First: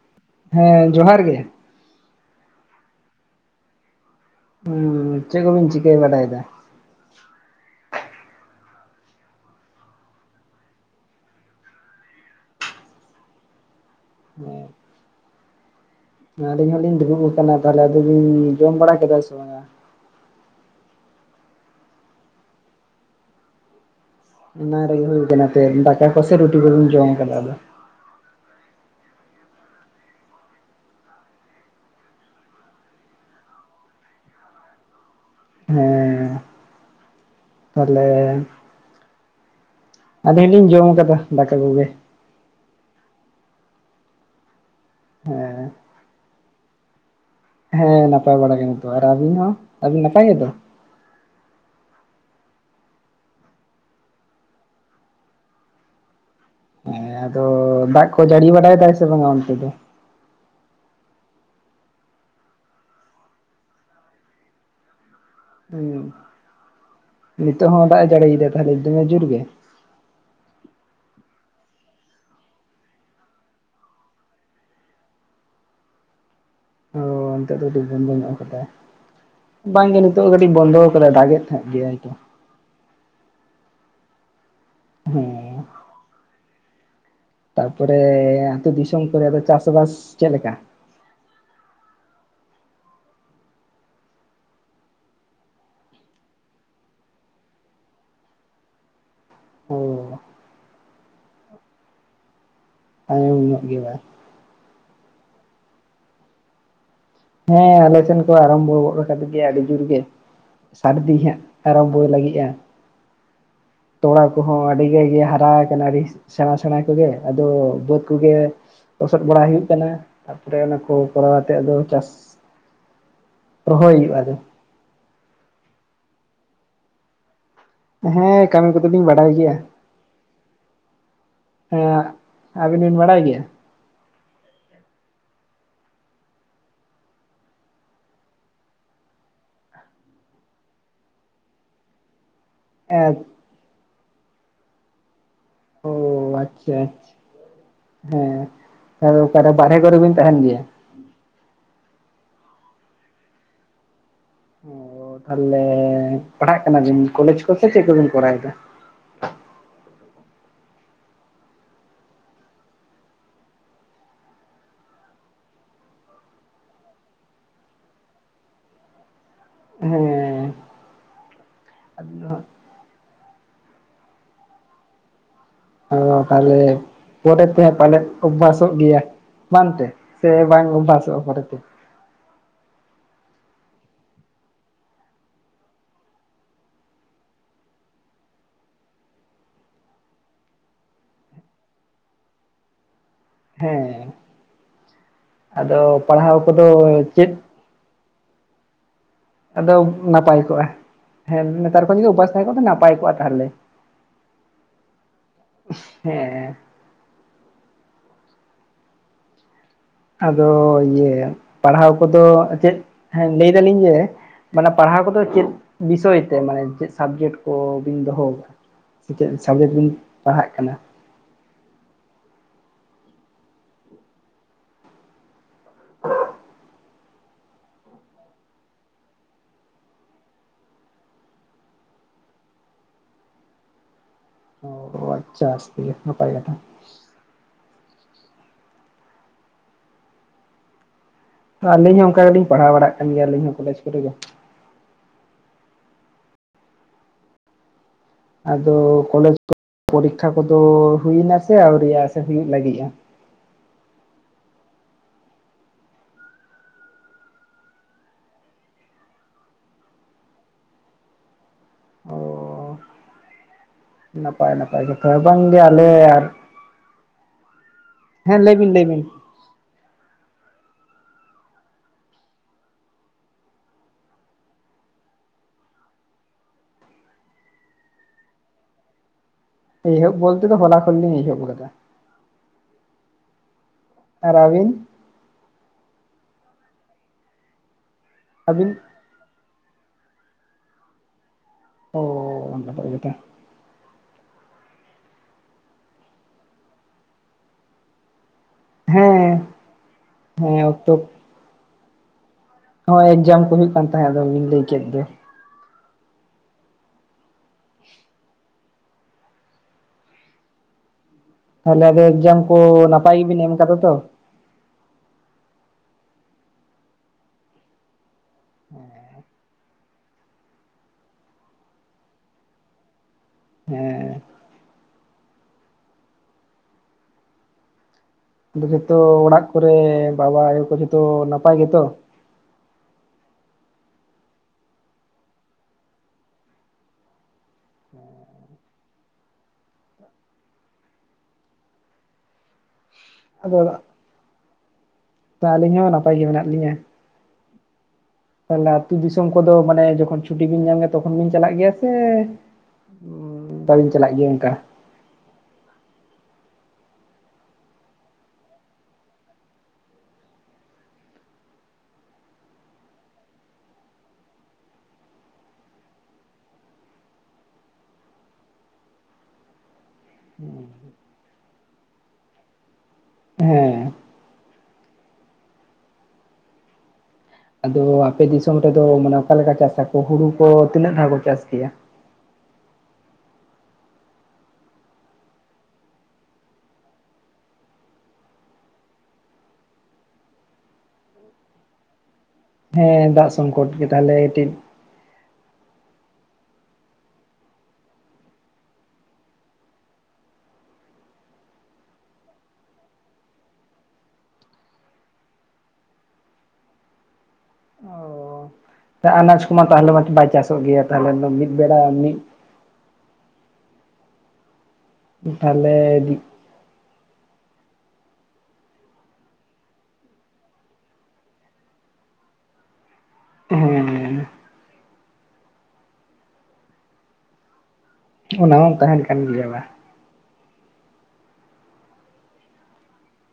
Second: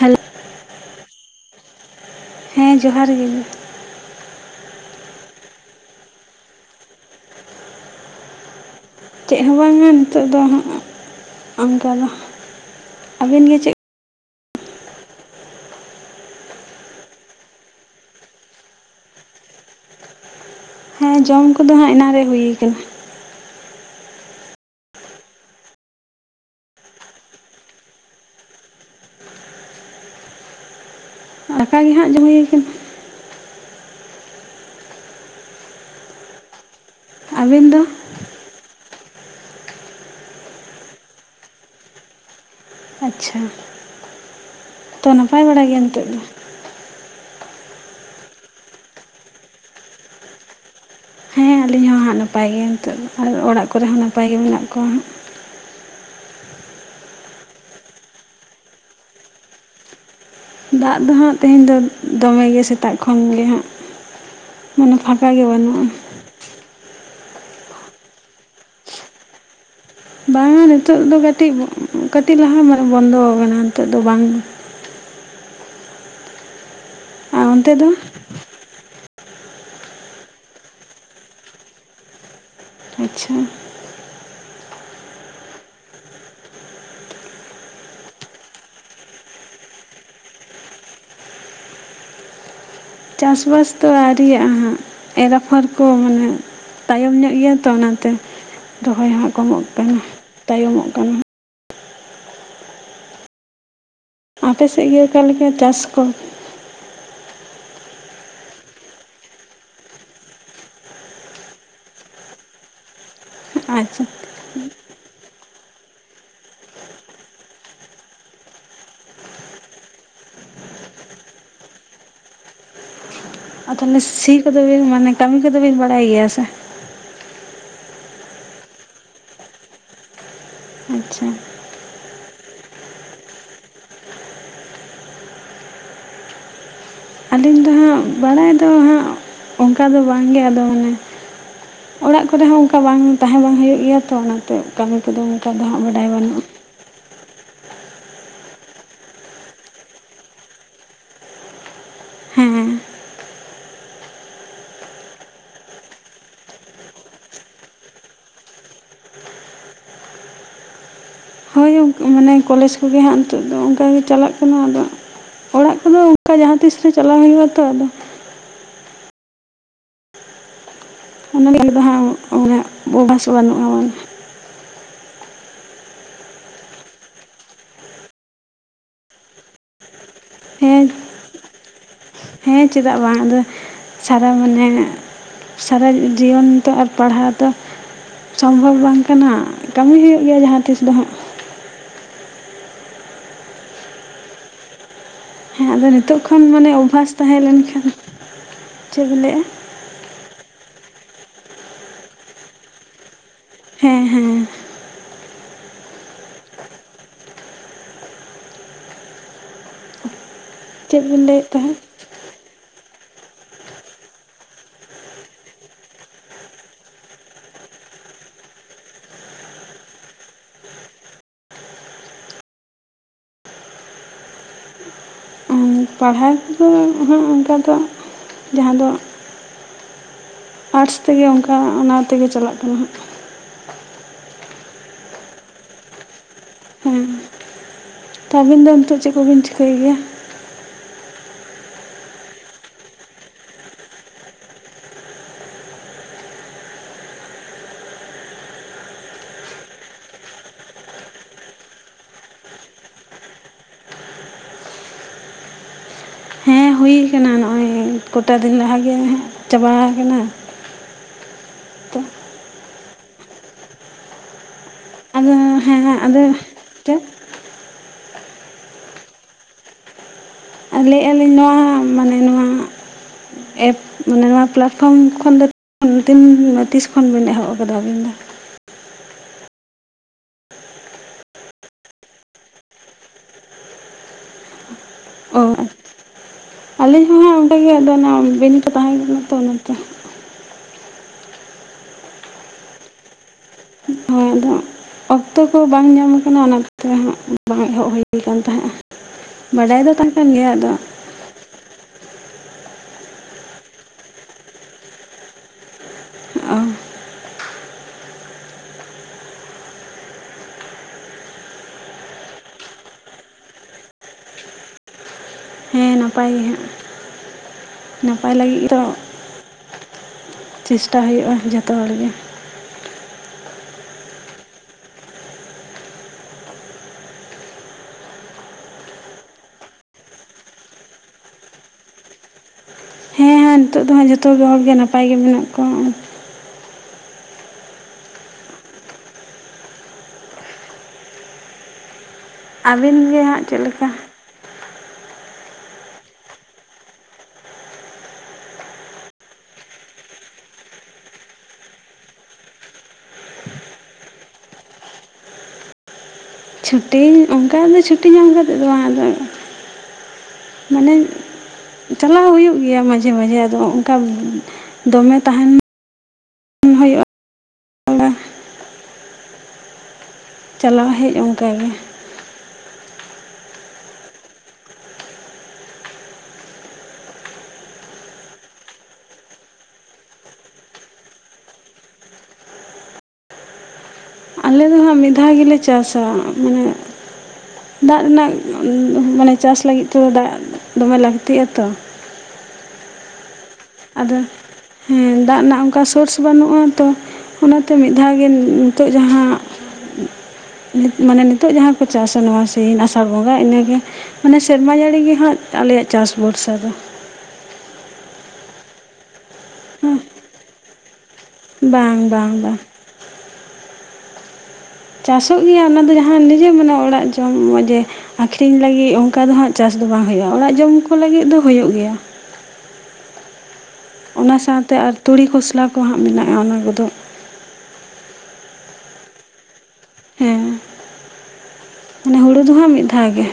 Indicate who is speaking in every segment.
Speaker 1: ᱦᱮᱞᱚᱜ
Speaker 2: ᱦᱮᱸ ᱡᱚᱦᱟᱨ ᱜᱮ᱾
Speaker 1: ᱦᱮᱸ ᱡᱚᱦᱟᱨ ᱜᱮ᱾
Speaker 2: ᱦᱩᱸ ᱪᱮᱫ ᱠᱚᱵᱤᱱ ᱪᱤᱠᱟᱹ ᱵᱟᱰᱟᱭ ᱫᱟ?
Speaker 1: ᱪᱮᱫ ᱦᱚᱸ ᱵᱟᱝᱟ ᱱᱤᱛᱚᱜ ᱫᱚ ᱦᱟᱸᱜ ᱚᱱᱠᱟ ᱫᱚ, ᱟᱹᱵᱤᱱ ᱜᱮ ᱪᱮᱫ
Speaker 2: [inaudible] ᱟᱹᱞᱤᱧ ᱦᱚᱸᱞᱤᱧ ᱫᱩᱲᱩᱵ ᱟᱠᱟᱱᱟ ᱛᱟᱦᱚᱞᱮ ᱟ ᱫᱚᱵᱤᱱ ᱡᱚᱢ ᱵᱟᱲᱟ ᱠᱮᱫᱟ ᱥᱮ ᱵᱟᱝᱟ?
Speaker 1: ᱦᱮᱸ ᱡᱚᱢ ᱠᱚᱫᱚ ᱦᱟᱸᱜ ᱮᱱᱟᱝ ᱨᱮ ᱦᱩᱭ ᱟᱠᱟᱱᱟ᱾
Speaker 2: ᱮᱱᱟᱝ ᱨᱮᱜᱮ ᱦᱩᱭ ᱠᱟᱱᱟ, ᱛᱮ ᱫᱟᱠᱟ ᱠᱚᱥᱮ ᱨᱩᱴᱤ ᱠᱚᱵᱢ ᱡᱚᱢ ᱠᱟᱫᱟ ᱟᱫᱚ?
Speaker 1: ᱫᱟᱠᱟ ᱜᱮ ᱦᱟᱸᱟᱜ ᱡᱟᱸᱦᱟ ᱦᱩᱭ ᱠᱟᱱ᱾
Speaker 2: ᱦᱮᱸ
Speaker 1: ᱟᱹᱵᱤᱱ ᱫᱚ
Speaker 2: ᱛᱟᱦᱚᱞᱮ ᱟᱹᱞᱤᱧ ᱦᱚᱞᱤᱧ ᱡᱚᱢ ᱟᱠᱟᱫᱟ ᱫᱟᱠᱟ ᱠᱚᱜᱮ
Speaker 1: ᱟᱪ ᱪᱷᱟ ᱛᱚ ᱱᱟᱯᱟᱭ ᱵᱟᱲᱟᱭ
Speaker 2: ᱦᱮᱸ
Speaker 1: ᱜᱮᱭᱟ ᱱᱤᱛᱚᱜ ᱫᱚ
Speaker 2: ᱦᱮᱸ ᱱᱟᱯᱟᱭ ᱵᱟᱲᱟ ᱜᱮ ᱤᱱᱛᱩᱜ ᱟᱨ ᱟᱹᱵᱤᱱ ᱦᱚᱸ ᱟᱵᱤᱱ ᱱᱟᱯᱟᱭ ᱜᱮᱛᱚ
Speaker 1: ᱦᱮᱸ ᱟᱹᱞᱤᱧ ᱦᱚᱸ ᱦᱟᱸᱜ ᱱᱟᱯᱟᱭ ᱜᱮ ᱱᱤᱛᱚᱜ ᱟᱨ ᱚᱲᱟᱜ ᱠᱚᱨᱮ ᱦᱚᱸ ᱱᱟᱯᱟᱭ ᱜᱮ ᱢᱮᱱᱟᱜ ᱠᱚᱣᱟ ᱦᱟᱸᱜ
Speaker 2: ᱦᱮᱸ ᱟᱫᱚ ᱫᱟᱜ ᱠᱚ ᱡᱟᱹᱲᱤ ᱵᱟᱰᱟᱭ ᱫᱟ ᱥᱮ ᱵᱟᱝᱟ ᱚᱱᱛᱮ ᱫᱚ
Speaker 1: ᱫᱟᱜ ᱫᱚ ᱦᱟᱸᱜ ᱛᱮᱦᱮᱧ ᱫᱚ ᱫᱚᱢᱮ ᱜᱮ ᱥᱮᱛᱟᱜ ᱠᱷᱚᱱᱜᱮ ᱦᱟᱸᱜ ᱢᱟᱱᱮ ᱯᱷᱟᱸᱠᱟ ᱜᱮ ᱵᱟᱹᱱᱩᱜᱼᱟ᱾
Speaker 2: ᱦᱩᱸ ᱱᱤᱛᱚᱜ ᱦᱚᱸᱜ ᱫᱟᱜ ᱮ ᱡᱟᱲᱤᱭᱮᱫᱟ ᱛᱟᱦᱚᱞᱮ ᱫᱚᱢᱮ ᱡᱩᱨ ᱜᱮ?
Speaker 1: ᱵᱟᱝᱟ ᱱᱤᱛᱚᱜ ᱫᱚ ᱠᱟᱹᱴᱤᱡ, ᱠᱟᱹᱴᱤᱡ ᱞᱟᱦᱟ ᱢᱟᱱᱮ ᱵᱚᱱᱫᱚ ᱟᱠᱟᱱᱟ ᱱᱤᱛᱚᱜ ᱫᱚ ᱵᱟᱝ᱾ ᱟᱨ
Speaker 2: ᱱᱤᱛᱳ ᱫᱚ
Speaker 1: ᱚᱱᱛᱮ
Speaker 2: [inaudible] ᱵᱟᱹᱱᱩᱜ ᱟᱠᱟᱫᱟ᱾ ᱵᱟᱝ ᱜᱮ ᱱᱤᱛᱚᱜ ᱠᱟᱹᱴᱤᱡ ᱵᱚᱱᱫᱚ ᱠᱟᱫᱟᱭ, ᱫᱟᱜ ᱮᱜ ᱛᱟᱦᱮᱸᱫ ᱜᱮᱭᱟ ᱛᱚ᱾
Speaker 1: ᱟᱪᱪᱷᱟ᱾
Speaker 2: ᱦᱮᱸ ᱛᱟᱯᱚᱨᱮ ᱟᱹᱛᱩ ᱫᱤᱥᱚᱢ ᱠᱚᱨᱮ ᱫᱚ ᱪᱟᱥᱵᱟᱥ ᱫᱚ ᱪᱮᱫ ᱞᱮᱠᱟ
Speaker 1: ᱪᱟᱥᱵᱟᱥ ᱫᱚ ᱟᱹᱣᱨᱤᱭ ᱦᱜ ᱮᱨᱟᱯᱷᱚᱨ ᱠᱚ ᱢᱟᱱᱮ ᱛᱟᱭᱚᱢ ᱧᱚᱜ ᱜᱮᱭᱟ ᱛᱚ ᱚᱱᱟᱛᱮ ᱨᱚᱦᱚᱭ ᱦᱟᱸᱜ ᱠᱚᱢᱚᱜ ᱠᱟᱱᱟ
Speaker 2: ᱚ
Speaker 1: ᱛᱟᱭᱚᱢᱚᱜ ᱠᱟᱱᱟ
Speaker 2: ᱦᱩᱸ ᱮᱭᱟ
Speaker 1: ᱟᱯᱮ ᱥᱮᱫ ᱜᱮ ᱟᱠᱟ ᱞᱮᱠᱟ ᱪᱟᱥ ᱠᱚ
Speaker 2: ᱦᱮᱸ ᱟᱞᱮ ᱥᱮᱱ ᱠᱚ ᱟᱨᱟᱢᱵᱷᱚ ᱠᱟᱫ ᱜᱮᱭᱟ ᱟᱹᱰᱤ ᱡᱩᱨ ᱜᱮ ᱥᱟᱨᱫᱤ ᱦᱟᱸᱜ ᱟᱨᱚᱢᱵᱷᱚᱭ ᱞᱟᱹᱜᱤᱫᱼᱟ
Speaker 1: ᱟᱪᱪᱷᱟ
Speaker 2: ᱛᱚᱲᱟ ᱠᱚᱦᱚᱸ ᱟᱹᱰᱤ ᱜᱮ ᱜᱮ ᱦᱟᱨᱟ ᱟᱠᱟᱱᱟ ᱟᱹᱰᱤ ᱥᱮᱬᱟ ᱥᱮᱬᱟ ᱠᱚᱜᱮ ᱟᱫᱚ ᱵᱟᱹᱫ ᱠᱚᱜᱮ ᱞᱚᱥᱚᱫ ᱵᱟᱲᱟ ᱦᱩᱭᱩᱜ ᱠᱟᱱᱟ ᱛᱟ ᱯᱚᱨᱮ ᱚᱱᱟ ᱠᱚ ᱠᱚᱨᱟᱣᱛᱮ ᱟᱫᱚ ᱪᱟᱥ
Speaker 1: ᱟᱨ
Speaker 2: ᱨᱚᱦᱚᱭ
Speaker 1: ᱛᱟᱦᱚᱞᱮ
Speaker 2: ᱦᱩᱭᱩᱜᱼᱟ
Speaker 1: ᱥᱤ
Speaker 2: ᱟᱫᱚ
Speaker 1: ᱠᱚᱫᱚ ᱵᱤᱱ ᱢᱟᱱᱮ ᱠᱟᱹᱢᱤ ᱠᱚᱫᱚ ᱵᱤᱱ ᱵᱟᱰᱟᱭ ᱜᱮᱭᱟ ᱥᱮ
Speaker 2: ᱦᱮᱸ ᱠᱟᱹᱢᱤ ᱠᱚᱫᱚᱞᱤᱧ ᱵᱟᱰᱟᱭ ᱜᱮᱭᱟ
Speaker 1: ᱟᱪ ᱪᱷᱟ
Speaker 2: ᱦᱮᱸ ᱟᱵᱤᱱ ᱵᱤᱱ ᱵᱟᱰᱟᱭ ᱜᱮᱭᱟ
Speaker 1: ᱟᱹᱞᱤᱧ ᱫᱚ ᱦᱟᱸᱜ ᱵᱟᱰᱟᱭ ᱫᱚ ᱦᱟᱸᱜ ᱚᱱᱠᱟ ᱫᱚ ᱵᱟᱝᱜᱮ ᱟᱫᱚ ᱢᱟᱱᱮ ᱚᱲᱟᱜ ᱠᱚᱨᱮ ᱦᱚᱸ ᱚᱱᱠᱟ ᱵᱟᱝ
Speaker 2: ᱮᱸ
Speaker 1: ᱛᱟᱦᱮᱸ ᱵᱟᱝ ᱦᱩᱭᱩᱜ ᱜᱮᱭᱟ ᱛᱚ ᱚᱱᱟᱛᱮ ᱠᱟᱹᱢᱤ ᱠᱚᱫᱚ ᱚᱱᱠᱟ ᱫᱚ ᱦᱟᱸᱜ ᱵᱟᱰᱟᱭ ᱵᱟᱹᱱᱩᱜᱼᱟ
Speaker 2: ᱟ ᱦᱮᱸ ᱛᱚ ᱚᱠᱟᱨᱮ ᱵᱟᱨᱦᱮ ᱠᱚᱨᱮ ᱵᱤᱱ ᱛᱟᱦᱮᱱ ᱜᱮᱭᱟ
Speaker 1: ᱦᱮᱸ
Speaker 2: ᱚ ᱛᱟᱦᱚᱞᱮ ᱯᱟᱲᱦᱟᱣᱜ ᱠᱟᱱᱟ ᱵᱤᱱ ᱠᱚᱞᱮᱡ ᱠᱚ ᱥᱮ ᱪᱮᱫ ᱠᱚᱵᱤᱱ ᱠᱚᱨᱟᱣᱮᱫᱟ
Speaker 1: ᱦᱚᱭ ᱜᱚᱝᱠᱮ ᱢᱟᱱᱮ ᱠᱚᱞᱮᱡ ᱠᱚᱜᱮ ᱦᱟᱸᱜ ᱱᱤᱛᱚᱜ ᱫᱚ ᱚᱱᱠᱟᱜᱮ ᱪᱟᱞᱟᱜ ᱠᱟᱱᱟ ᱟᱫᱚ ᱚᱲᱟᱜ ᱠᱚᱫᱚ ᱚᱱᱠᱟ ᱡᱟᱦᱟᱸ ᱛᱤᱥ ᱨᱮ ᱪᱟᱞᱟᱣ ᱦᱩᱭᱩᱜᱼᱟ ᱛᱚ ᱟᱫᱚ
Speaker 2: ᱦᱮᱸ
Speaker 1: ᱚᱱᱟ ᱜᱮ ᱟᱞᱮ ᱫᱚ ᱦᱟᱸᱜ
Speaker 2: ᱟᱫᱚ
Speaker 1: ᱩᱱᱟᱜ ᱵᱚᱦᱚᱜ ᱦᱟᱹᱥᱩ ᱵᱟᱹᱱᱩᱜᱼᱟ ᱢᱟᱱᱮ
Speaker 2: ᱚᱻ ᱛᱟᱞᱮ ᱯᱚᱨᱮ ᱛᱮᱸ ᱯᱟᱞᱮ ᱚᱵᱷᱵᱥᱚᱜ ᱜᱮᱭᱟ ᱢᱟᱱᱛᱮ ᱥᱮ ᱵᱟᱝ
Speaker 1: ᱦᱮᱸ
Speaker 2: ᱵᱷᱥ ᱯᱚᱨᱮ ᱛᱮ
Speaker 1: ᱦᱮᱸ ᱪᱮᱫᱟᱜ ᱵᱟᱝ ᱟᱫᱚ ᱥᱟᱨᱟ ᱢᱟᱱᱮ ᱥᱟᱨᱟ ᱡᱤᱭᱚᱱ ᱫᱚ ᱟᱨ ᱯᱟᱲᱦᱟᱣ ᱫᱚ ᱥᱚᱢᱵᱷᱚᱵ ᱵᱟᱝ ᱠᱟᱱᱟ ᱠᱟᱹᱢᱤ ᱦᱩᱭᱩᱜ ᱜᱮᱭᱟ ᱡᱟᱦᱟᱸ ᱛᱤᱥ ᱫᱚ ᱦᱟᱸᱜ
Speaker 2: ᱦᱮᱸ
Speaker 1: ᱦᱮᱸ ᱟᱫᱚ ᱱᱤᱛᱚᱜ
Speaker 2: ᱯᱟᱲᱦᱟᱣ
Speaker 1: ᱠᱷᱚᱱ
Speaker 2: ᱠᱚᱫᱚ
Speaker 1: ᱢᱟᱱᱮ ᱚᱵᱷᱟᱥ
Speaker 2: ᱪᱮᱫ
Speaker 1: ᱛᱟᱦᱮᱸ ᱞᱮᱱ ᱠᱷᱟᱱ ᱪᱮᱫᱵᱤᱱ ᱞᱟᱹᱭᱮᱫᱼᱟ
Speaker 2: ᱟᱫᱚ ᱱᱟᱯᱟᱭ ᱠᱚᱜᱼᱟ ᱦᱮᱸ ᱱᱮᱛᱟᱨ ᱠᱷᱚᱱ ᱡᱩᱫᱤ ᱩᱯᱟᱹᱥ ᱛᱟᱦᱮᱸ ᱠᱚᱜᱼᱟ ᱱᱟᱯᱟᱭ ᱠᱚᱜᱼᱟ ᱛᱟᱦᱮᱞᱮ
Speaker 1: ᱦᱮᱸ ᱦᱮᱸ
Speaker 2: ᱦᱮᱸ ᱟᱫᱚ
Speaker 1: ᱪᱮᱫ
Speaker 2: ᱤᱭᱟᱹ
Speaker 1: ᱵᱤᱱ ᱞᱟᱹᱭᱮᱫ ᱛᱟᱦᱮᱸᱫ
Speaker 2: ᱯᱟᱲᱦᱟᱣ ᱠᱚᱫᱚ ᱪᱮᱫ ᱞᱟᱹᱭ ᱫᱟᱞᱤᱧ ᱡᱮ ᱢᱟᱱᱮ ᱯᱟᱲᱦᱟᱣ ᱠᱚᱫᱚ ᱪᱮᱫ ᱵᱤᱥᱚᱭ ᱛᱮ ᱢᱟᱱᱮ ᱪᱮᱫ ᱥᱟᱵᱡᱮᱠᱴ ᱠᱚᱵᱤᱱ ᱫᱚᱦᱚ ᱟᱠᱟᱫᱟ ᱪᱮᱫ ᱥᱟᱵᱽᱡᱮᱠᱴ ᱵᱚᱱ ᱯᱟᱲᱦᱟᱜ ᱠᱟᱱᱟ
Speaker 1: ᱯᱟᱲᱦᱟᱣ ᱠᱚᱫᱚ ᱦᱟᱸᱜ ᱚᱱᱠᱟ ᱫᱚ ᱡᱟᱦᱟᱸ ᱫᱚ ᱟᱨᱴᱥ ᱛᱮᱜᱮ ᱚᱱᱠᱟ ᱚᱱᱟ ᱛᱮᱜᱮ ᱪᱟᱞᱟᱜ ᱠᱟᱱᱟ ᱦᱟᱸᱜ
Speaker 2: ᱚ ᱟᱪᱪᱷᱟ ᱟᱥᱛᱮ ᱱᱟᱯᱟᱭ ᱠᱟᱛᱷᱟ
Speaker 1: ᱩᱸ ᱛᱚ ᱟᱹᱵᱤᱱ ᱫᱚ ᱱᱤᱛᱚᱜ ᱪᱮᱫ ᱠᱚᱵᱤᱱ ᱪᱷᱤᱠᱟᱹᱭ ᱮᱜᱼᱟ
Speaker 2: ᱟᱹᱞᱤᱧ ᱦᱚᱸ ᱚᱱᱠᱟ ᱜᱮᱞᱤᱧ ᱯᱟᱲᱦᱟᱣ ᱵᱟᱲᱟᱜ ᱠᱟᱱ ᱜᱮᱭᱟᱞᱤᱧ ᱦᱚᱸ ᱠᱚᱞᱡ ᱠᱚᱨᱮᱜ ᱜᱮ ᱟᱫᱚ ᱠᱚᱞᱮᱡ ᱠᱚ ᱯᱚᱨᱤᱠᱷᱟ ᱠᱚᱫᱚ ᱦᱩᱭᱱᱟ ᱥᱮ ᱟᱹᱣᱨᱤ ᱥᱮ ᱦᱩᱭᱩᱜ ᱞᱟᱹᱜᱤᱫᱼᱟ
Speaker 1: ᱦᱮᱸ ᱦᱩᱭ ᱟᱠᱟᱱᱟ ᱱᱚᱜᱼᱚᱭ ᱠᱚᱴᱟ ᱫᱤᱱ ᱞᱟᱦᱟ ᱜᱮ ᱪᱟᱵᱟ ᱟᱠᱟᱱᱟ
Speaker 2: ᱚ ᱱᱟᱯᱟᱭ ᱱᱟᱯᱟᱭ ᱠᱟᱛᱷᱟ ᱵᱟᱝ ᱫᱚ ᱟᱞᱮ ᱟᱨ
Speaker 1: ᱛᱮ
Speaker 2: ᱦᱮᱸ ᱞᱟᱹᱭᱵᱤᱱ ᱞᱟᱹᱭ ᱵᱤᱱ
Speaker 1: ᱞᱟᱹᱭᱮᱫᱼᱟᱞᱤᱧ ᱱᱚᱣᱟ ᱢᱟᱱᱮ ᱱᱚᱣᱟ ᱮᱯ ᱢᱟᱱᱮ ᱱᱚᱣᱟ ᱯᱞᱟᱴᱯᱷᱨᱚᱢ ᱠᱷᱚᱱ ᱫᱚ ᱛᱤᱱ ᱛᱤᱥ ᱠᱷᱚᱱ ᱵᱤᱱ ᱮᱦᱚᱵ ᱟᱠᱟᱫᱟ ᱟᱹᱵᱤᱱ ᱫᱚ
Speaker 2: ᱤᱦᱳᱵ ᱵᱚᱞᱛᱮ ᱫᱚ ᱦᱞᱟ ᱠᱷᱚᱱ ᱞᱤᱧ ᱮᱷᱵ ᱠᱟᱫᱟ ᱟᱨ ᱟᱵᱤᱱ
Speaker 1: ᱚ ᱟᱪᱷᱟ ᱟᱹᱞᱤᱧ ᱦᱚᱸ ᱦᱟᱸᱜ ᱚᱱᱠᱟᱜᱮ ᱟᱫᱚ ᱚᱱᱟ ᱵᱤᱱ ᱠᱚ
Speaker 2: ᱟᱹᱵᱤᱱ
Speaker 1: ᱛᱟᱦᱮᱸ ᱠᱟᱱᱟ ᱛᱚ ᱚᱱᱟᱛᱮ
Speaker 2: ᱚ [unintelligible]
Speaker 1: ᱦᱳᱭ ᱟᱫᱚ ᱚᱠᱛᱚ ᱠᱚ ᱵᱟᱝ ᱧᱟᱢ ᱟᱠᱟᱱᱟ ᱚᱱᱟ ᱛᱮ ᱦᱟᱸᱜ ᱵᱟᱝ ᱮᱦᱚᱵ ᱦᱩᱭᱩ ᱟᱠᱟᱱ ᱛᱟᱦᱮᱸᱫᱼᱟ
Speaker 2: ᱦᱮᱸ
Speaker 1: ᱵᱟᱰᱟᱭ ᱫᱚ ᱛᱟᱦᱮᱸ ᱠᱟᱱ ᱜᱮᱭᱟ
Speaker 2: ᱦᱮᱸ
Speaker 1: ᱟᱫᱚ
Speaker 2: ᱚᱠᱛᱚ ᱦᱚᱸ ᱮᱠᱡᱟᱢ ᱠᱚ ᱦᱩᱭᱩᱜ ᱠᱟᱱ ᱛᱟᱦᱮᱸᱫ ᱵᱤᱱ ᱞᱟᱹᱭ ᱠᱮᱫ ᱫᱚ
Speaker 1: ᱚ
Speaker 2: ᱛᱟᱦᱚᱞᱮ ᱟᱫᱚ ᱮᱠᱡᱟᱢ ᱠᱚ ᱱᱟᱯᱟᱭ ᱜᱮᱵᱤᱱ ᱮᱢ ᱠᱟᱫᱟ ᱛᱚ
Speaker 1: ᱦᱮ ᱱᱟᱯᱟᱭ ᱜᱮ ᱦᱟᱸᱜ ᱱᱟᱯᱟᱭ ᱞᱟᱹᱜᱤᱫ ᱨᱚ ᱪᱮᱥᱴᱟ ᱦᱩᱭᱩᱜᱼᱟ ᱡᱚᱛᱚ ᱦᱚᱲᱜᱮ
Speaker 2: ᱦᱮᱸ ᱟᱫᱚ ᱡᱚᱛᱚ ᱚᱲᱟᱜ ᱠᱚᱨᱮ ᱵᱟᱵᱟ ᱟᱭᱳ ᱠᱚ ᱡᱚᱛᱚ ᱱᱟᱯᱟᱭ ᱜᱮᱛᱚ
Speaker 1: ᱦᱮᱸ ᱦᱮᱸ ᱱᱤᱛᱚᱜ ᱫᱚ ᱦᱟᱸᱜ ᱡᱚᱛᱚᱮ ᱦᱚᱲᱜᱮ ᱱᱟᱯᱟᱭ ᱜᱮ ᱢᱮᱱᱟᱜ ᱠᱚᱣᱟ ᱟᱹᱵᱤᱱ ᱜᱮ ᱦᱟᱸᱜ
Speaker 2: ᱟᱫᱚ
Speaker 1: ᱪᱮᱫ ᱞᱮᱠᱟ
Speaker 2: ᱟᱹᱞᱤᱧ ᱦᱚᱸ ᱱᱟᱯᱟᱭ ᱜᱮ ᱢᱮᱱᱟᱜ ᱞᱤᱧᱟᱹ ᱛᱟᱦᱞᱮ ᱟᱹᱛᱩ ᱫᱤᱥᱚᱢ ᱠᱚᱫᱚ ᱢᱟᱱᱮ ᱡᱚᱠᱷᱚᱱ ᱪᱷᱩᱴᱤ ᱵᱤᱱ ᱧᱟᱢ ᱜᱮᱭᱟ ᱛᱚᱠᱷᱚᱱ ᱵᱤᱱ ᱪᱟᱞᱟᱜ ᱜᱮᱭᱟ ᱥᱮ [inaudible] ᱪᱟᱞᱟᱜ ᱜᱮᱭᱟ ᱚᱱᱠᱟ᱾
Speaker 1: ᱪᱷᱩᱴᱤ ᱚᱱᱠᱟ ᱫᱚ ᱪᱷᱩᱴᱤ ᱧᱟᱢᱛᱮᱫ ᱫᱚ ᱵᱟᱝ ᱟᱫᱚ ᱢᱟᱱᱮ ᱪᱟᱞᱟᱣ ᱦᱩᱭᱩᱜ ᱜᱮᱭᱟ᱾ ᱢᱟᱡᱷᱮ ᱢᱟᱡᱷᱮ ᱟᱫᱚ ᱚᱱᱠᱟ ᱫᱚᱢᱮ ᱛᱟᱦᱮᱱ ᱦᱩᱭᱩᱜᱼᱟ᱾ ᱪᱟᱞᱟᱣ ᱦᱮᱡ ᱚᱱᱠᱟ ᱜᱮ᱾
Speaker 2: ᱦᱮᱸ ᱟᱫᱚ ᱟᱯᱮ ᱫᱤᱥᱚᱢ ᱨᱮᱫᱚ ᱢᱟᱱᱮ ᱚᱠᱟᱞᱮᱠᱟ ᱪᱟᱥᱟᱚ ᱦᱩᱲᱩ ᱠᱚ ᱛᱤᱱᱟᱹᱜ ᱫᱷᱟ ᱠᱚ ᱪᱟᱥ ᱜᱮᱭᱟ?
Speaker 1: ᱟᱞᱮ ᱫᱚ ᱢᱤᱫ ᱫᱷᱟᱣ ᱜᱮᱞᱮ ᱪᱟᱥᱟ ᱢᱟᱱᱮ ᱫᱟᱜ ᱨᱮᱱᱟᱜ ᱢᱟᱱᱮ ᱪᱟᱥ ᱞᱟᱹᱜᱤᱫ ᱛᱮᱫᱚ ᱫᱟᱜ ᱫᱚᱢᱮ ᱞᱟᱹᱠᱛᱤᱜᱼᱟ ᱛᱚ᱾
Speaker 2: ᱦᱮᱸ ᱫᱟᱜ ᱥᱚᱝᱠᱚᱴ ᱠᱮᱫᱟ ᱞᱮ
Speaker 1: ᱟᱫᱚ
Speaker 2: ᱠᱟᱹᱴᱤᱡ
Speaker 1: ᱦᱮᱸ ᱫᱟᱜ ᱨᱮᱱᱟᱜ ᱚᱱᱠᱟ ᱥᱳᱨᱥ ᱵᱟᱹᱱᱩᱜᱼᱟ ᱛᱚ, ᱚᱱᱟᱛᱮ ᱢᱤᱫ ᱫᱷᱟᱣ ᱜᱮ ᱱᱤᱛᱚᱜ ᱡᱟᱦᱟᱸ ᱢᱟᱱᱮ ᱱᱤᱛᱚᱜ ᱡᱟᱦᱟᱸ ᱯᱮ ᱪᱟᱥᱟ ᱱᱚᱣᱟ ᱥᱤ ᱟᱥᱟᱲ ᱵᱚᱸᱜᱟ ᱤᱱᱟᱹᱜᱮ ᱢᱟᱱᱮ ᱥᱮᱨᱢᱟ ᱡᱟᱹᱲᱤ ᱜᱮᱦᱟᱸᱜ ᱟᱞᱮᱭᱟᱜ ᱪᱟᱥ ᱵᱷᱚᱨᱥᱟ ᱫᱚ
Speaker 2: [unintelligible] ᱟᱱᱟᱡᱽ ᱠᱚᱢᱟ ᱛᱟᱦᱚᱞᱮ
Speaker 1: ᱦᱮᱸ
Speaker 2: ᱢᱟ ᱵᱟᱭ ᱪᱟᱥᱚᱜ ᱜᱮᱭᱟ ᱛᱟᱦᱚᱞᱮ [unintelligible]
Speaker 1: ᱵᱟᱝ
Speaker 2: ᱢᱤᱫ
Speaker 1: ᱵᱟᱝ ᱵᱟᱝ ᱪᱟᱥᱚᱜ ᱜᱮᱭᱟ ᱚᱱᱟ ᱫᱚ
Speaker 2: ᱛᱟᱦᱚᱞᱮ
Speaker 1: ᱡᱟᱦᱟᱸ ᱱᱤᱡᱮ ᱢᱟᱱᱮ ᱚᱲᱟᱜ ᱡᱚᱢ ᱢᱚ ᱡᱮ ᱟᱹᱠᱷᱨᱤᱧ ᱞᱟᱹᱜᱤᱫ ᱚᱱᱠᱟ ᱫᱚ ᱦᱟᱸᱜ ᱪᱟᱥ ᱫᱚ ᱵᱟᱝ ᱦᱩᱭᱩᱜᱼᱟ ᱚᱲᱟᱜ ᱡᱚᱢ ᱠᱚ ᱞᱟᱹᱜᱤᱫ ᱫᱚ ᱦᱩᱭᱩᱜ ᱜᱮᱭᱟ᱾
Speaker 2: ᱦᱮᱸ
Speaker 1: ᱚᱱᱟ ᱥᱟᱶᱛᱮ ᱟᱨ ᱛᱩᱲᱤ ᱠᱷᱚᱥᱞᱟ ᱠᱚ ᱦᱟᱸᱟᱜ ᱢᱮᱱᱟᱜᱼᱟ᱾ ᱚᱱᱟ ᱠᱚᱫᱚ
Speaker 2: ᱚᱱᱟ ᱦᱚᱸ ᱛᱟᱦᱮᱱ ᱠᱟᱱ ᱜᱮᱭᱟ ᱵᱟᱝ
Speaker 1: ᱦᱮᱸ ᱢᱟᱱᱮ ᱦᱩᱲᱩ ᱫᱚ ᱦᱟᱸᱜ ᱢᱤᱫ ᱫᱷᱟᱣ ᱜᱮ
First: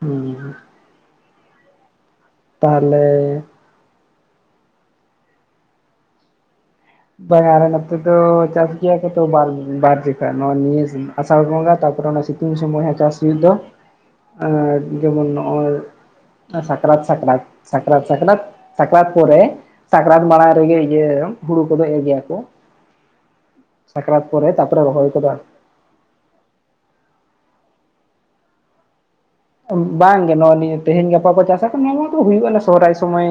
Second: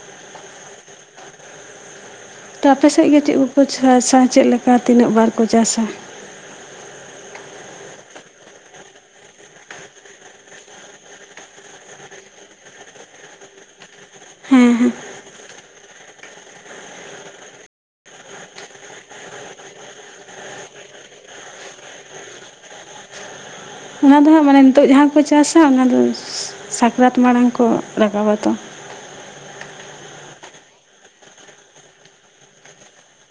Speaker 2: ᱦᱩᱸ
Speaker 1: ᱛᱚ
Speaker 2: ᱛᱟᱦᱚᱞᱮ
Speaker 1: ᱟᱯᱮᱥᱮᱫ ᱜᱮ ᱪᱮᱫ ᱠᱚᱠᱚ ᱪᱟᱥᱟ ᱪᱮᱫ ᱞᱮᱠᱟ ᱛᱤᱱᱟᱹᱜ ᱵᱟᱨ ᱠᱚ ᱪᱟᱥᱟ?
Speaker 2: ᱵᱟᱝᱟᱨ ᱱᱟᱛᱮ ᱛᱚ ᱪᱟᱥ ᱜᱮ ᱛᱚ ᱵᱟᱨ ᱡᱚᱠᱷ ᱱᱚᱣᱟ ᱱᱤᱭ ᱱᱮᱥ ᱟᱥᱟᱲ ᱵᱚᱸᱜᱟ ᱛᱟᱯᱚᱨᱮ ᱚᱱᱟ ᱥᱤᱛᱩᱝ ᱥᱩᱚᱢᱚᱭ ᱦᱚᱸ ᱪᱟᱥ ᱦᱩᱭᱩᱜ ᱫᱚ
Speaker 1: ᱦᱮᱸ ᱦᱮᱸ
Speaker 2: ᱡᱮᱢᱚᱱ ᱱᱚᱜᱼᱚᱭ ᱥᱟᱠᱨᱟᱛ ᱥᱟᱠᱨᱟᱛ ᱥᱟᱠᱨᱟᱛ ᱥᱟᱠᱨᱟᱛ ᱥᱟᱠᱨᱟᱛ ᱯᱚᱨᱮ ᱥᱟᱠᱨᱟᱛ ᱢᱟᱲᱟᱝ ᱨᱮᱜᱮ ᱤᱭᱟᱹ ᱦᱩᱲᱩ ᱠᱚᱫᱚᱜ ᱮ ᱜᱮᱭᱟ ᱠᱚ᱾
Speaker 1: ᱚᱱᱟ
Speaker 2: ᱥᱟᱠᱨᱟᱛ
Speaker 1: ᱫᱚ ᱦᱟᱸᱜ
Speaker 2: ᱯᱚᱨᱮ
Speaker 1: ᱢᱟᱱᱮ
Speaker 2: ᱛᱟᱯᱚᱨᱮ
Speaker 1: ᱱᱤᱛᱚᱜ ᱡᱟᱦᱟᱸ
Speaker 2: ᱨᱚᱦᱚᱭ
Speaker 1: ᱠᱚ
Speaker 2: ᱠᱚᱫᱚ
Speaker 1: ᱪᱟᱥᱟ ᱚᱱᱟ ᱫᱚ ᱥᱟᱠᱨᱟᱛ ᱢᱟᱲᱟᱝ ᱠᱚ ᱨᱟᱠᱟᱵᱟᱛᱚ
Speaker 2: ᱵᱟᱝᱜᱮ ᱱᱚᱜᱼᱚᱭ ᱱᱤᱭᱟᱹ ᱛᱮᱦᱮᱧ ᱜᱟᱯᱟ ᱪᱟᱥᱟ [unintelligible] ᱱᱚᱣᱟ ᱢᱟ ᱫᱚ ᱦᱩᱭᱩᱜ ᱥᱚᱦᱟᱨᱟᱭ ᱥᱚᱢᱚᱭ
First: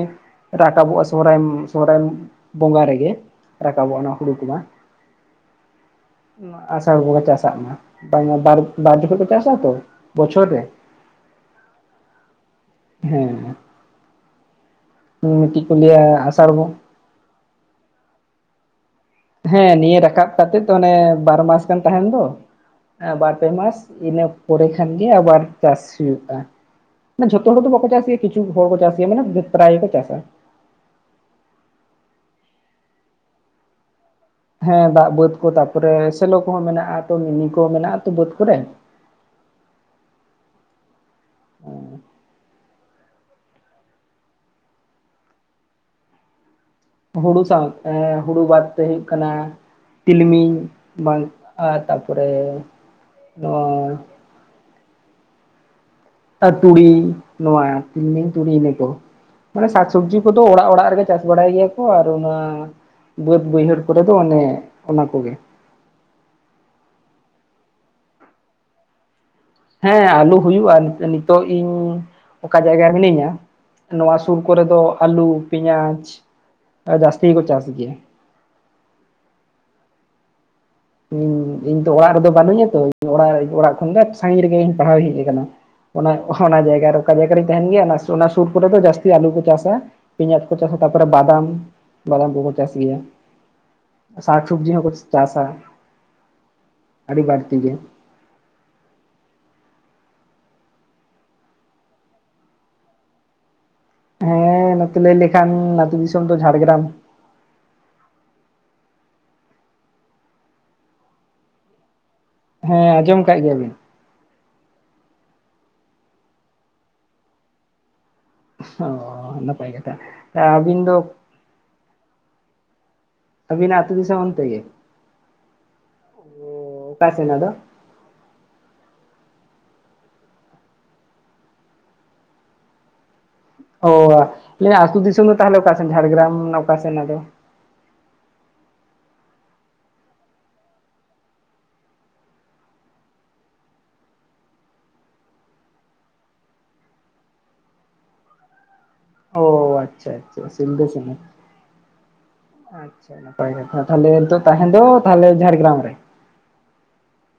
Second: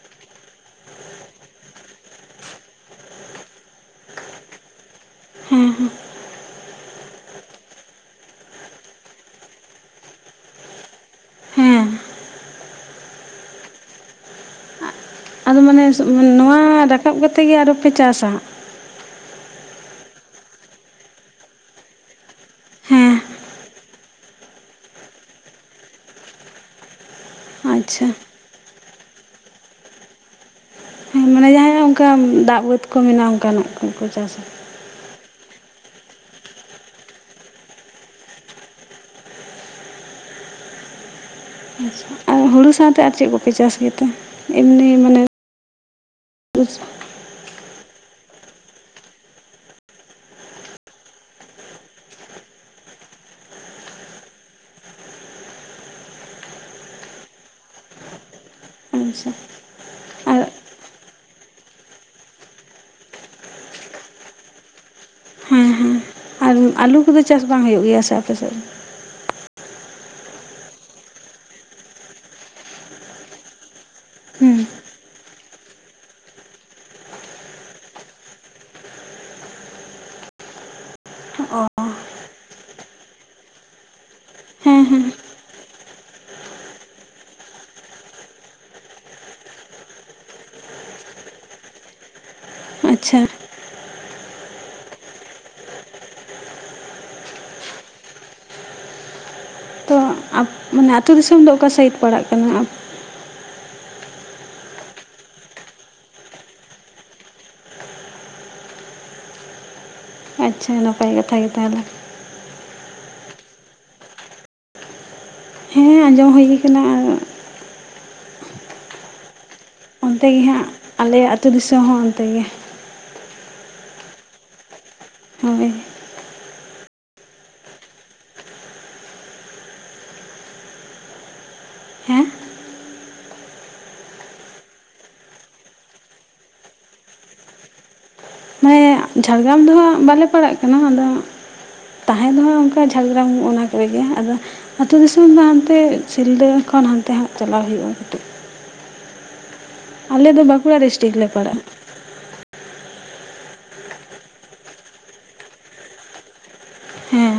Speaker 2: ᱨᱟᱠᱟᱵᱚᱜᱼᱟ᱾ ᱥᱚᱦᱨᱟᱭ ᱥᱚᱦᱨᱟᱭ ᱵᱚᱸᱜᱟ ᱨᱮᱜᱮ ᱨᱟᱠᱟᱵᱚᱜᱼᱟ ᱱᱚᱣᱟ ᱦᱩᱲᱩ ᱠᱚᱢᱟ᱾
Speaker 1: ᱦᱩᱸ
Speaker 2: ᱟᱥᱟᱲ ᱵᱚᱸᱜᱟ ᱪᱟᱥᱟᱜ ᱢᱟ᱾ ᱵᱟᱝ ᱵᱟᱨ ᱵᱟᱨ ᱡᱚᱠᱷᱮᱡ ᱠᱚ ᱪᱟᱥᱟ ᱛᱚ ᱵᱚᱪᱚᱨ ᱨᱮ
Speaker 1: ᱦᱮᱸ
Speaker 2: ᱦᱮᱸ
Speaker 1: ᱟᱫᱚ
Speaker 2: ᱢᱤᱫᱴᱤᱡ ᱠᱚ
Speaker 1: ᱢᱟᱱᱮ
Speaker 2: ᱞᱟᱹᱭᱟ ᱟᱥᱟᱲ
Speaker 1: ᱱᱚᱣᱟ
Speaker 2: ᱵᱚᱸ
Speaker 1: ᱨᱟᱠᱟᱵ ᱠᱟᱛᱮ ᱜᱮ ᱟᱨ ᱦᱚᱸ ᱯᱮ ᱪᱟᱥᱟ?
Speaker 2: ᱦᱮᱸ ᱱᱤᱭᱟᱹ ᱨᱟᱠᱟᱵ ᱠᱟᱛᱮᱜ ᱛᱚ ᱚᱱᱮ ᱵᱟᱨ ᱢᱟᱥ ᱜᱟᱱ ᱛᱟᱦᱮᱱ ᱫᱚ᱾
Speaker 1: ᱦᱮᱸ
Speaker 2: ᱵᱟᱨ-ᱯᱮ ᱢᱟᱥ ᱤᱱᱟᱹ ᱯᱚᱨᱮ ᱠᱷᱟᱱ ᱜᱮ ᱟᱵᱟᱨ ᱪᱟᱥ ᱦᱩᱭᱩᱜᱼᱟ᱾ ᱢᱟᱱᱮ ᱡᱚᱛᱚ ᱦᱚᱲ ᱫᱚ ᱵᱟᱠᱚ
Speaker 1: ᱟᱪᱪᱷᱟ
Speaker 2: ᱪᱟᱥ ᱜᱮᱭᱟ ᱠᱤᱪᱷᱩ ᱦᱚᱲ ᱠᱚ ᱪᱟᱥ ᱜᱮᱭᱟ ᱢᱟᱱᱮ ᱯᱨᱟᱭ ᱜᱮᱠᱚ ᱪᱟᱥᱟ
Speaker 1: ᱦᱮᱸ ᱢᱟᱱᱮ ᱡᱟᱦᱟᱸᱭᱚᱜ ᱚᱱᱠᱟ ᱫᱟᱜ ᱵᱟᱹᱫᱽ ᱠᱚ ᱢᱮᱱᱟᱜᱼᱟ᱾ ᱚᱱᱠᱟᱱᱟᱜ ᱠᱚ ᱠᱚ ᱪᱟᱥᱟ
Speaker 2: ᱦᱮᱸ ᱫᱟᱜ ᱵᱟᱹᱫᱽ ᱠᱚ ᱛᱟᱯᱚᱨᱮ ᱥᱮᱞᱚ ᱠᱚᱦᱚᱸ ᱢᱮᱱᱟᱜᱼᱟ᱾ ᱛᱚ ᱢᱤᱱᱤ ᱠᱚ ᱢᱮᱱᱟᱜᱼᱟ ᱛᱚ ᱵᱟᱹᱫᱽ ᱠᱚᱨᱮ
Speaker 1: ᱟᱪᱪᱷᱟ
Speaker 2: [unintelligible]
Speaker 1: ᱟᱨ ᱦᱩᱲᱩ ᱥᱟᱶᱛᱮ ᱟᱨ ᱪᱮᱫ ᱠᱚᱯᱮ ᱪᱟᱥ ᱜᱮᱛᱮ ᱮᱢᱱᱤ ᱢᱟᱱᱮ [unintelligible]
Speaker 2: ᱦᱩᱲᱩ ᱥᱟᱶᱛᱮ ᱦᱩᱲᱩ ᱵᱟᱫᱛᱮ ᱦᱩᱭᱩᱜ ᱠᱟᱱᱟ ᱛᱤᱞᱢᱤᱧ ᱵᱟᱝᱼᱟ ᱛᱟᱯᱚᱨᱮ ᱟᱸᱻ ᱟᱹᱛᱩᱲᱤ ᱱᱚᱣᱟ ᱛᱤᱞᱢᱤᱧ ᱛᱩᱲᱤᱱᱟᱠᱚ
Speaker 1: ᱟᱪᱪᱷᱟ
Speaker 2: ᱢᱟᱱᱮ ᱥᱟᱠᱥᱚᱵᱽᱡᱤ
Speaker 1: ᱟᱨ
Speaker 2: ᱠᱚᱫᱚ ᱚᱲᱟᱜ ᱚᱲᱟᱜ ᱨᱮᱜᱮ ᱪᱟᱥ ᱵᱟᱲᱟᱭ ᱜᱮᱭᱟ ᱠᱚ ᱟᱨ ᱚᱱᱟ ᱵᱟᱹᱫᱽ ᱵᱟᱹᱭᱦᱟᱹᱲ ᱠᱚᱨᱮ ᱫᱚ ᱚᱱᱮ ᱚᱱᱟ ᱠᱚᱜᱮ
Speaker 1: ᱦᱮᱸ ᱦᱮᱸ ᱟᱨ ᱟᱹᱞᱩ ᱠᱚᱫᱚ ᱪᱟᱥ ᱵᱟᱝ ᱦᱩᱭᱩᱜ ᱜᱮᱭᱟ ᱥᱮ ᱟᱯᱮ ᱥᱮᱫ ᱫᱚ
Speaker 2: ᱦᱮᱸ ᱟᱹᱞᱩ ᱦᱩᱭᱩᱜᱼᱟ ᱱᱤᱛᱚᱜ ᱤᱧ ᱚᱠᱟ ᱡᱟᱭᱜᱟ ᱨᱮ ᱢᱤᱱᱟᱹᱧᱟ ᱱᱚᱣᱟ ᱥᱩᱨ
Speaker 1: ᱦᱮᱸ
Speaker 2: ᱠᱚᱨᱮ ᱫᱚ ᱟᱹᱞᱩ ᱯᱮᱸᱭᱟᱡᱽ ᱡᱟᱹᱥᱛᱤ ᱜᱮᱠᱚ ᱪᱟᱥ ᱜᱮᱭᱟ ᱦᱩᱸ
Speaker 1: ᱚ
Speaker 2: ᱤᱧ ᱫᱚ ᱚᱲᱟᱜ ᱨᱮᱫᱚ ᱵᱟᱹᱱᱩᱜ ᱤᱧᱟ ᱛᱚ ᱚᱲᱟᱜ ᱚᱲᱟᱜ ᱠᱷᱚᱱ ᱫᱚ ᱥᱟᱺᱜᱤᱧ ᱨᱮᱜᱮᱹᱧ
Speaker 1: ᱦᱮᱸ
Speaker 2: ᱯᱟᱲᱦᱟᱣ
Speaker 1: ᱦᱮᱸ
Speaker 2: ᱤᱧ ᱦᱮᱡ ᱟᱠᱟᱱᱟ ᱚᱱᱟ ᱚᱱᱟ ᱡᱟᱭᱜᱟ ᱨᱮ ᱚᱠᱟ ᱡᱟᱭᱜᱟ ᱨᱤᱧ ᱛᱟᱦᱮᱱ ᱜᱮᱭᱟ ᱚᱱᱟ ᱚᱱᱟ ᱥᱩᱨ ᱠᱚᱨᱮ ᱫᱚ ᱡᱟᱹᱥᱛᱤ ᱟᱹᱞᱩ ᱠᱚ ᱪᱟᱥᱟ ᱯᱮᱸᱭᱟᱡᱽ ᱠᱚ ᱪᱟᱥᱟ ᱛᱟᱯᱚᱨᱮ ᱵᱟᱫᱟᱢ ᱵᱟᱫᱟᱢ ᱠᱚᱠᱚ ᱪᱟᱥ ᱜᱮᱭᱟ
Speaker 1: ᱟᱪᱪᱷᱟ
Speaker 2: ᱥᱟᱠ ᱥᱚᱵᱽᱡᱤ ᱦᱚᱸ ᱠᱚ ᱪᱟᱥᱟ ᱟᱹᱰᱤ ᱵᱟᱹᱲᱛᱤ ᱜᱮ
Speaker 1: ᱛᱚ ᱢᱟᱱᱮ ᱟᱹᱛᱩ ᱫᱤᱥᱚᱢ ᱫᱚ ᱚᱠᱟ ᱥᱮᱫ ᱯᱟᱲᱟᱜ ᱠᱟᱱᱟ?
Speaker 2: ᱦᱮᱸ ᱱᱚᱛᱮ ᱞᱟᱹᱭ ᱞᱮᱠᱷᱟᱱ ᱟᱹᱛᱩ ᱫᱤᱥᱚᱢ ᱫᱚ ᱡᱷᱟᱲᱜᱨᱟᱢ
Speaker 1: ᱟᱪ ᱪᱷᱟ ᱱᱟᱯᱟᱭ ᱠᱟᱛᱷᱟ ᱜᱮ ᱛᱟᱦᱮᱞᱮ
Speaker 2: ᱦᱮᱸ ᱟᱸᱡᱚᱢ ᱠᱟᱜ ᱜᱮᱭᱟ ᱵᱤᱱ
Speaker 1: ᱦᱮᱸ ᱟᱸᱡᱚᱢ ᱦᱩᱭ ᱟᱠᱟᱱᱟ ᱟᱨ
Speaker 2: ᱚ ᱱᱟᱯᱟᱭ ᱜᱮ
Speaker 1: ᱚᱱᱛᱮ ᱜᱮ ᱦᱟᱸᱜ ᱟᱞᱮᱭᱟᱜ ᱟᱹᱛᱩ ᱫᱤᱥᱚᱢ ᱦᱚᱸ ᱚᱱᱛᱮ ᱜᱮ
Speaker 2: ᱟᱹᱵᱤᱱᱟᱜ ᱟᱛᱩ ᱫᱤᱥᱚᱢ ᱦᱚᱸ ᱚᱱᱛᱮ ᱜᱮ
Speaker 1: ᱦᱚᱭ
Speaker 2: ᱚᱻ ᱚᱠᱟ ᱥᱮᱱ ᱟᱫᱚ
Speaker 1: ᱦᱮᱸ
Speaker 2: ᱚᱻ ᱞᱟᱹᱭᱼᱟ ᱟᱹᱛᱩ ᱫᱤᱥᱚᱢ ᱫᱚ ᱛᱟᱦᱚᱞᱮ ᱚᱠᱟ ᱥᱮᱱ ᱡᱷᱟᱲᱜᱨᱟᱢ ᱚᱠᱟ ᱥᱮᱱ ᱟᱫᱚ
Speaker 1: ᱢᱟᱱᱮ ᱡᱷᱟᱲᱜᱨᱟᱢ ᱫᱚ ᱦᱟᱸᱜ ᱵᱟᱞᱮ ᱯᱟᱲᱟᱜ ᱠᱟᱱᱟ ᱟᱫᱚ ᱛᱟᱦᱮᱸ ᱫᱚ ᱦᱟᱸᱜ ᱚᱱᱠᱟ ᱡᱷᱟᱲᱜᱨᱟᱢ ᱚᱱᱟ ᱠᱚᱨᱮ ᱜᱮ ᱟᱫᱚ ᱟᱹᱛᱩ ᱫᱤᱥᱚᱢ ᱫᱚ ᱦᱟᱱᱛᱮ ᱥᱤᱞᱫᱟᱹ ᱠᱷᱚᱱ ᱦᱟᱱᱛᱮ ᱦᱟᱸᱜ ᱪᱟᱞᱟᱣ ᱦᱩᱭᱩᱜᱼᱟ ᱠᱟᱹᱴᱤᱡ
Speaker 2: ᱚᱻ ᱟᱪᱪᱷᱟ
Speaker 1: ᱟᱞᱮ
Speaker 2: ᱟᱪᱪᱷᱟ
Speaker 1: ᱫᱚ ᱵᱟᱸᱠᱩᱲᱟ
Speaker 2: ᱥᱤᱞᱫᱟᱹ [unintelligible]
Speaker 1: ᱰᱤᱥᱴᱤᱠ ᱞᱮ ᱯᱟᱲᱟᱜᱼᱟ
Speaker 2: ᱟᱪᱪᱷᱟ ᱱᱟᱯᱟᱭ ᱠᱟᱛᱷᱟ ᱛᱟᱦᱚᱞᱮ ᱱᱤᱛᱚᱜ ᱛᱟᱦᱮᱸ ᱫᱚ ᱛᱟᱦᱞᱮ ᱡᱷᱟᱲᱜᱨᱟᱢ ᱨᱮ᱾
Speaker 1: ᱦᱮᱸ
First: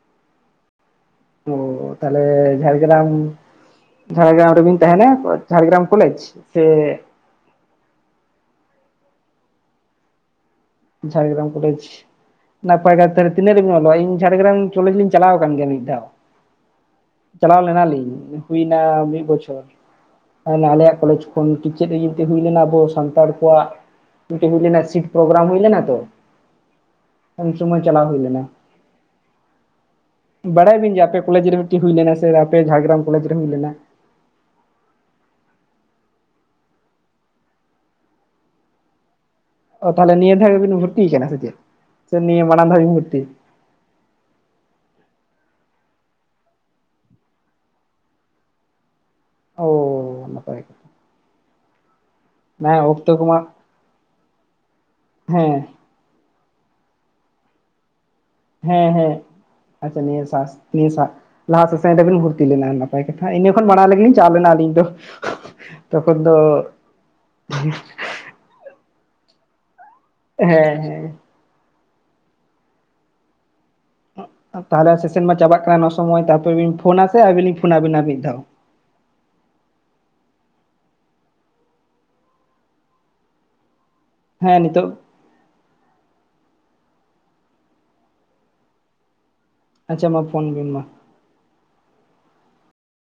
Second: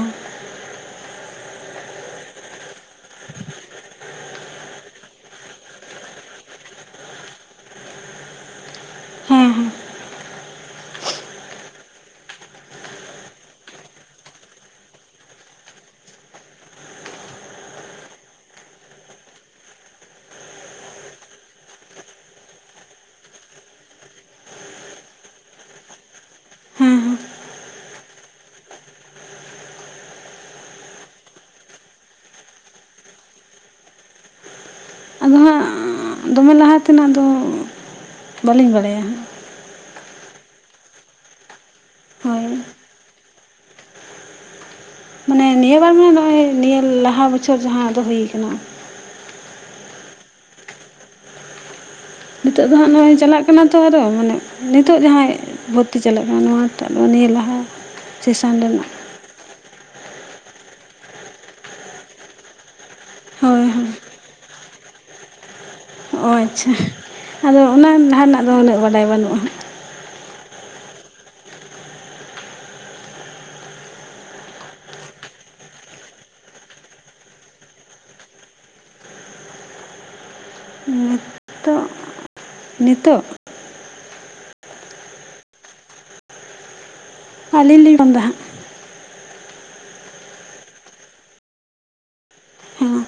Speaker 2: ᱚᱻ ᱛᱟᱦᱞᱮ ᱡᱷᱟᱲᱜᱨᱟᱢ ᱡᱷᱟᱲᱜᱨᱟᱢ ᱨᱮᱵᱤᱱ ᱛᱟᱦᱮᱱᱟ ᱡᱷᱟᱲᱜᱨᱟᱢ ᱠᱚᱞᱮᱡ ᱥᱮ
Speaker 1: ᱦᱮᱸ ᱦᱮᱸ
Speaker 2: ᱡᱷᱟᱲᱜᱨᱟᱢ ᱠᱚᱞᱮᱡ ᱱᱟᱯᱟᱭ [inaudible] ᱛᱤᱱᱟᱹᱜ ᱨᱮᱵᱤᱱ ᱚᱞᱚᱜ-ᱟ ᱤᱧ ᱡᱷᱟᱲᱜᱨᱟᱢ ᱠᱚᱞᱮᱡ ᱞᱤᱧ ᱪᱟᱞᱟᱣ ᱟᱠᱟᱱ ᱜᱮᱭᱟ ᱢᱤᱫ ᱫᱷᱟᱣ ᱪᱟᱞᱟᱣ ᱞᱮᱱᱟ ᱞᱤᱧ ᱦᱩᱭᱱᱟ ᱢᱤᱫ ᱵᱚᱪᱷᱚᱨ ᱟᱭᱢᱟ ᱟᱞᱮᱭᱟᱜ ᱠᱚᱞᱮᱡ ᱠᱷᱚᱱ ᱪᱮᱫ ᱤᱭᱟᱹ ᱛᱮ ᱦᱩᱭ ᱞᱮᱱᱟ ᱟᱵᱚ ᱥᱟᱱᱛᱟᱲ ᱠᱚᱣᱟᱜ ᱢᱤᱫᱴᱟ ᱦᱩᱭ ᱞᱮᱱᱟ ᱪᱮᱫ ᱯᱨᱚᱜᱨᱟᱢ ᱦᱩᱭ ᱞᱮᱱᱟ ᱛᱚ
Speaker 1: ᱦᱮᱸ ᱦᱮᱸ
Speaker 2: ᱩᱱ ᱥᱚᱢᱚᱭ ᱪᱟᱞᱟᱣ ᱦᱩᱭ ᱞᱮᱱᱟ ᱵᱟᱰᱟᱭᱟᱵᱤᱱ ᱡᱮ ᱟᱯᱮ ᱠᱚᱞᱮᱡ ᱨᱮ ᱢᱤᱫᱴᱤᱱ ᱦᱩᱭ ᱞᱮᱱᱟ ᱥᱮ ᱟᱯᱮ ᱡᱷᱟᱲᱜᱨᱟᱢ ᱠᱚᱞᱮᱡ ᱨᱮ ᱦᱩᱭ ᱞᱮᱱᱟ
Speaker 1: ᱟᱫᱚ ᱦᱟᱸᱜ ᱫᱚᱢᱮ ᱞᱟᱦᱟ ᱛᱮᱱᱟᱜ ᱫᱚ ᱵᱟᱹᱞᱤᱧ ᱵᱟᱰᱟᱭᱟ ᱦᱟᱸᱜ
Speaker 2: ᱚ ᱛᱟᱦᱚᱞᱮ ᱱᱤᱭᱟᱹ ᱫᱷᱟᱣ ᱜᱮᱵᱤᱱ ᱵᱷᱚᱨᱛᱤᱭ ᱟᱠᱟᱱᱟ ᱥᱮ ᱪᱮᱫ ᱥᱮ
Speaker 1: ᱦᱳᱭ
Speaker 2: ᱱᱤᱭᱟᱹ ᱢᱟᱲᱟᱝ ᱫᱷᱟᱣ ᱵᱤᱱ ᱵᱷᱩᱨᱛᱤ
Speaker 1: ᱢᱟᱱᱮ ᱱᱤᱭᱟᱹ ᱵᱟᱨ ᱢᱟ ᱱᱚᱜᱼᱚᱭ ᱱᱤᱭᱟᱹ ᱞᱟᱦᱟ ᱵᱚᱪᱷᱚᱨ ᱡᱟᱦᱟᱸ ᱟᱫᱚ ᱦᱩᱭ ᱟᱠᱟᱱᱟ
Speaker 2: ᱚ ᱱᱟᱯᱟᱭ ᱜᱮ
Speaker 1: ᱱᱤᱛᱚᱜ ᱫᱚ
Speaker 2: ᱦᱮᱸ
Speaker 1: ᱦᱟᱸᱜ ᱱᱚᱜᱼᱚᱭ
Speaker 2: ᱚᱠᱛᱚ ᱠᱚᱢᱟ
Speaker 1: ᱪᱟᱞᱟᱜ ᱠᱟᱱᱟ ᱛᱚ ᱟᱨᱚ ᱢᱟᱱᱮ ᱱᱤᱛᱚᱜ ᱡᱟᱦᱟᱸᱭ
Speaker 2: ᱦᱮᱸ
Speaker 1: ᱵᱷᱚᱛ ᱛᱤ ᱪᱟᱞᱟᱜ ᱠᱟᱱᱟ ᱱᱚᱣᱟ ᱴᱟᱜ ᱫᱚ ᱱᱤᱭᱟᱹ ᱞᱟᱦᱟ ᱥᱮᱥᱟᱱ ᱨᱮᱱᱟᱜ
Speaker 2: ᱦᱮᱸ ᱦᱮᱸ ᱟᱪ ᱪᱷᱟ ᱱᱤᱭᱟᱹ ᱥᱟᱥ ᱱᱤᱭᱟᱹ ᱥᱟᱜ ᱞᱟᱦᱟ ᱥᱩᱥᱟᱱ ᱨᱮᱵᱤᱱ ᱵᱷᱩᱨᱛᱤ ᱞᱮᱱᱟ ᱱᱟᱯᱟᱭ ᱠᱟᱛᱷᱟ ᱤᱱᱟᱹ ᱠᱷᱚᱱ
Speaker 1: ᱦᱳᱭ
Speaker 2: ᱢᱟᱲᱟᱝ
Speaker 1: ᱦᱳᱭ
Speaker 2: ᱨᱮᱜᱮ ᱞᱤᱧ ᱪᱟᱣ ᱞᱮᱱᱟ ᱟᱹᱞᱤᱧ ᱫᱚ ᱛᱚᱠᱷᱚᱱ
Speaker 1: ᱚ ᱟᱪ ᱪᱷᱟ ᱟᱫᱚ ᱚᱱᱟ ᱞᱟᱦᱟ ᱨᱮᱱᱟᱜ ᱫᱚ ᱩᱱᱟᱹᱜ ᱵᱟᱰᱟᱭ ᱵᱟᱹᱱᱩᱜᱼᱟ ᱦᱟᱸᱜ
Speaker 2: ᱦᱮᱸ ᱦᱮᱸ ᱛᱟᱦᱚᱞᱮ ᱥᱮᱥᱮᱱ ᱢᱟ ᱪᱟᱵᱟᱜ ᱠᱟᱱᱟ ᱚᱱᱟ ᱥᱚᱢᱚᱭ ᱛᱟᱯᱚ ᱵᱤᱱ ᱯᱷᱚᱱᱟ ᱥᱮ ᱟᱹᱵᱤᱱ ᱞᱤᱧ ᱯᱷᱚᱱᱟ ᱵᱤᱱᱟ ᱢᱤᱫ ᱫᱷᱟᱣ
Speaker 1: ᱦᱚᱸ ᱱᱤᱛᱚᱜ
Speaker 2: ᱦᱮᱸ ᱱᱤᱛᱚᱜ
Speaker 1: ᱟᱞᱤᱧ ᱞᱤᱧ ᱨᱚᱱ ᱫᱟ ᱦᱟᱸᱜ᱾
Speaker 2: ᱟᱪ ᱪᱷᱟ ᱢᱟ ᱯᱷᱚᱱ ᱵᱤᱱ ᱢᱟ᱾
Speaker 1: ᱦᱮᱸ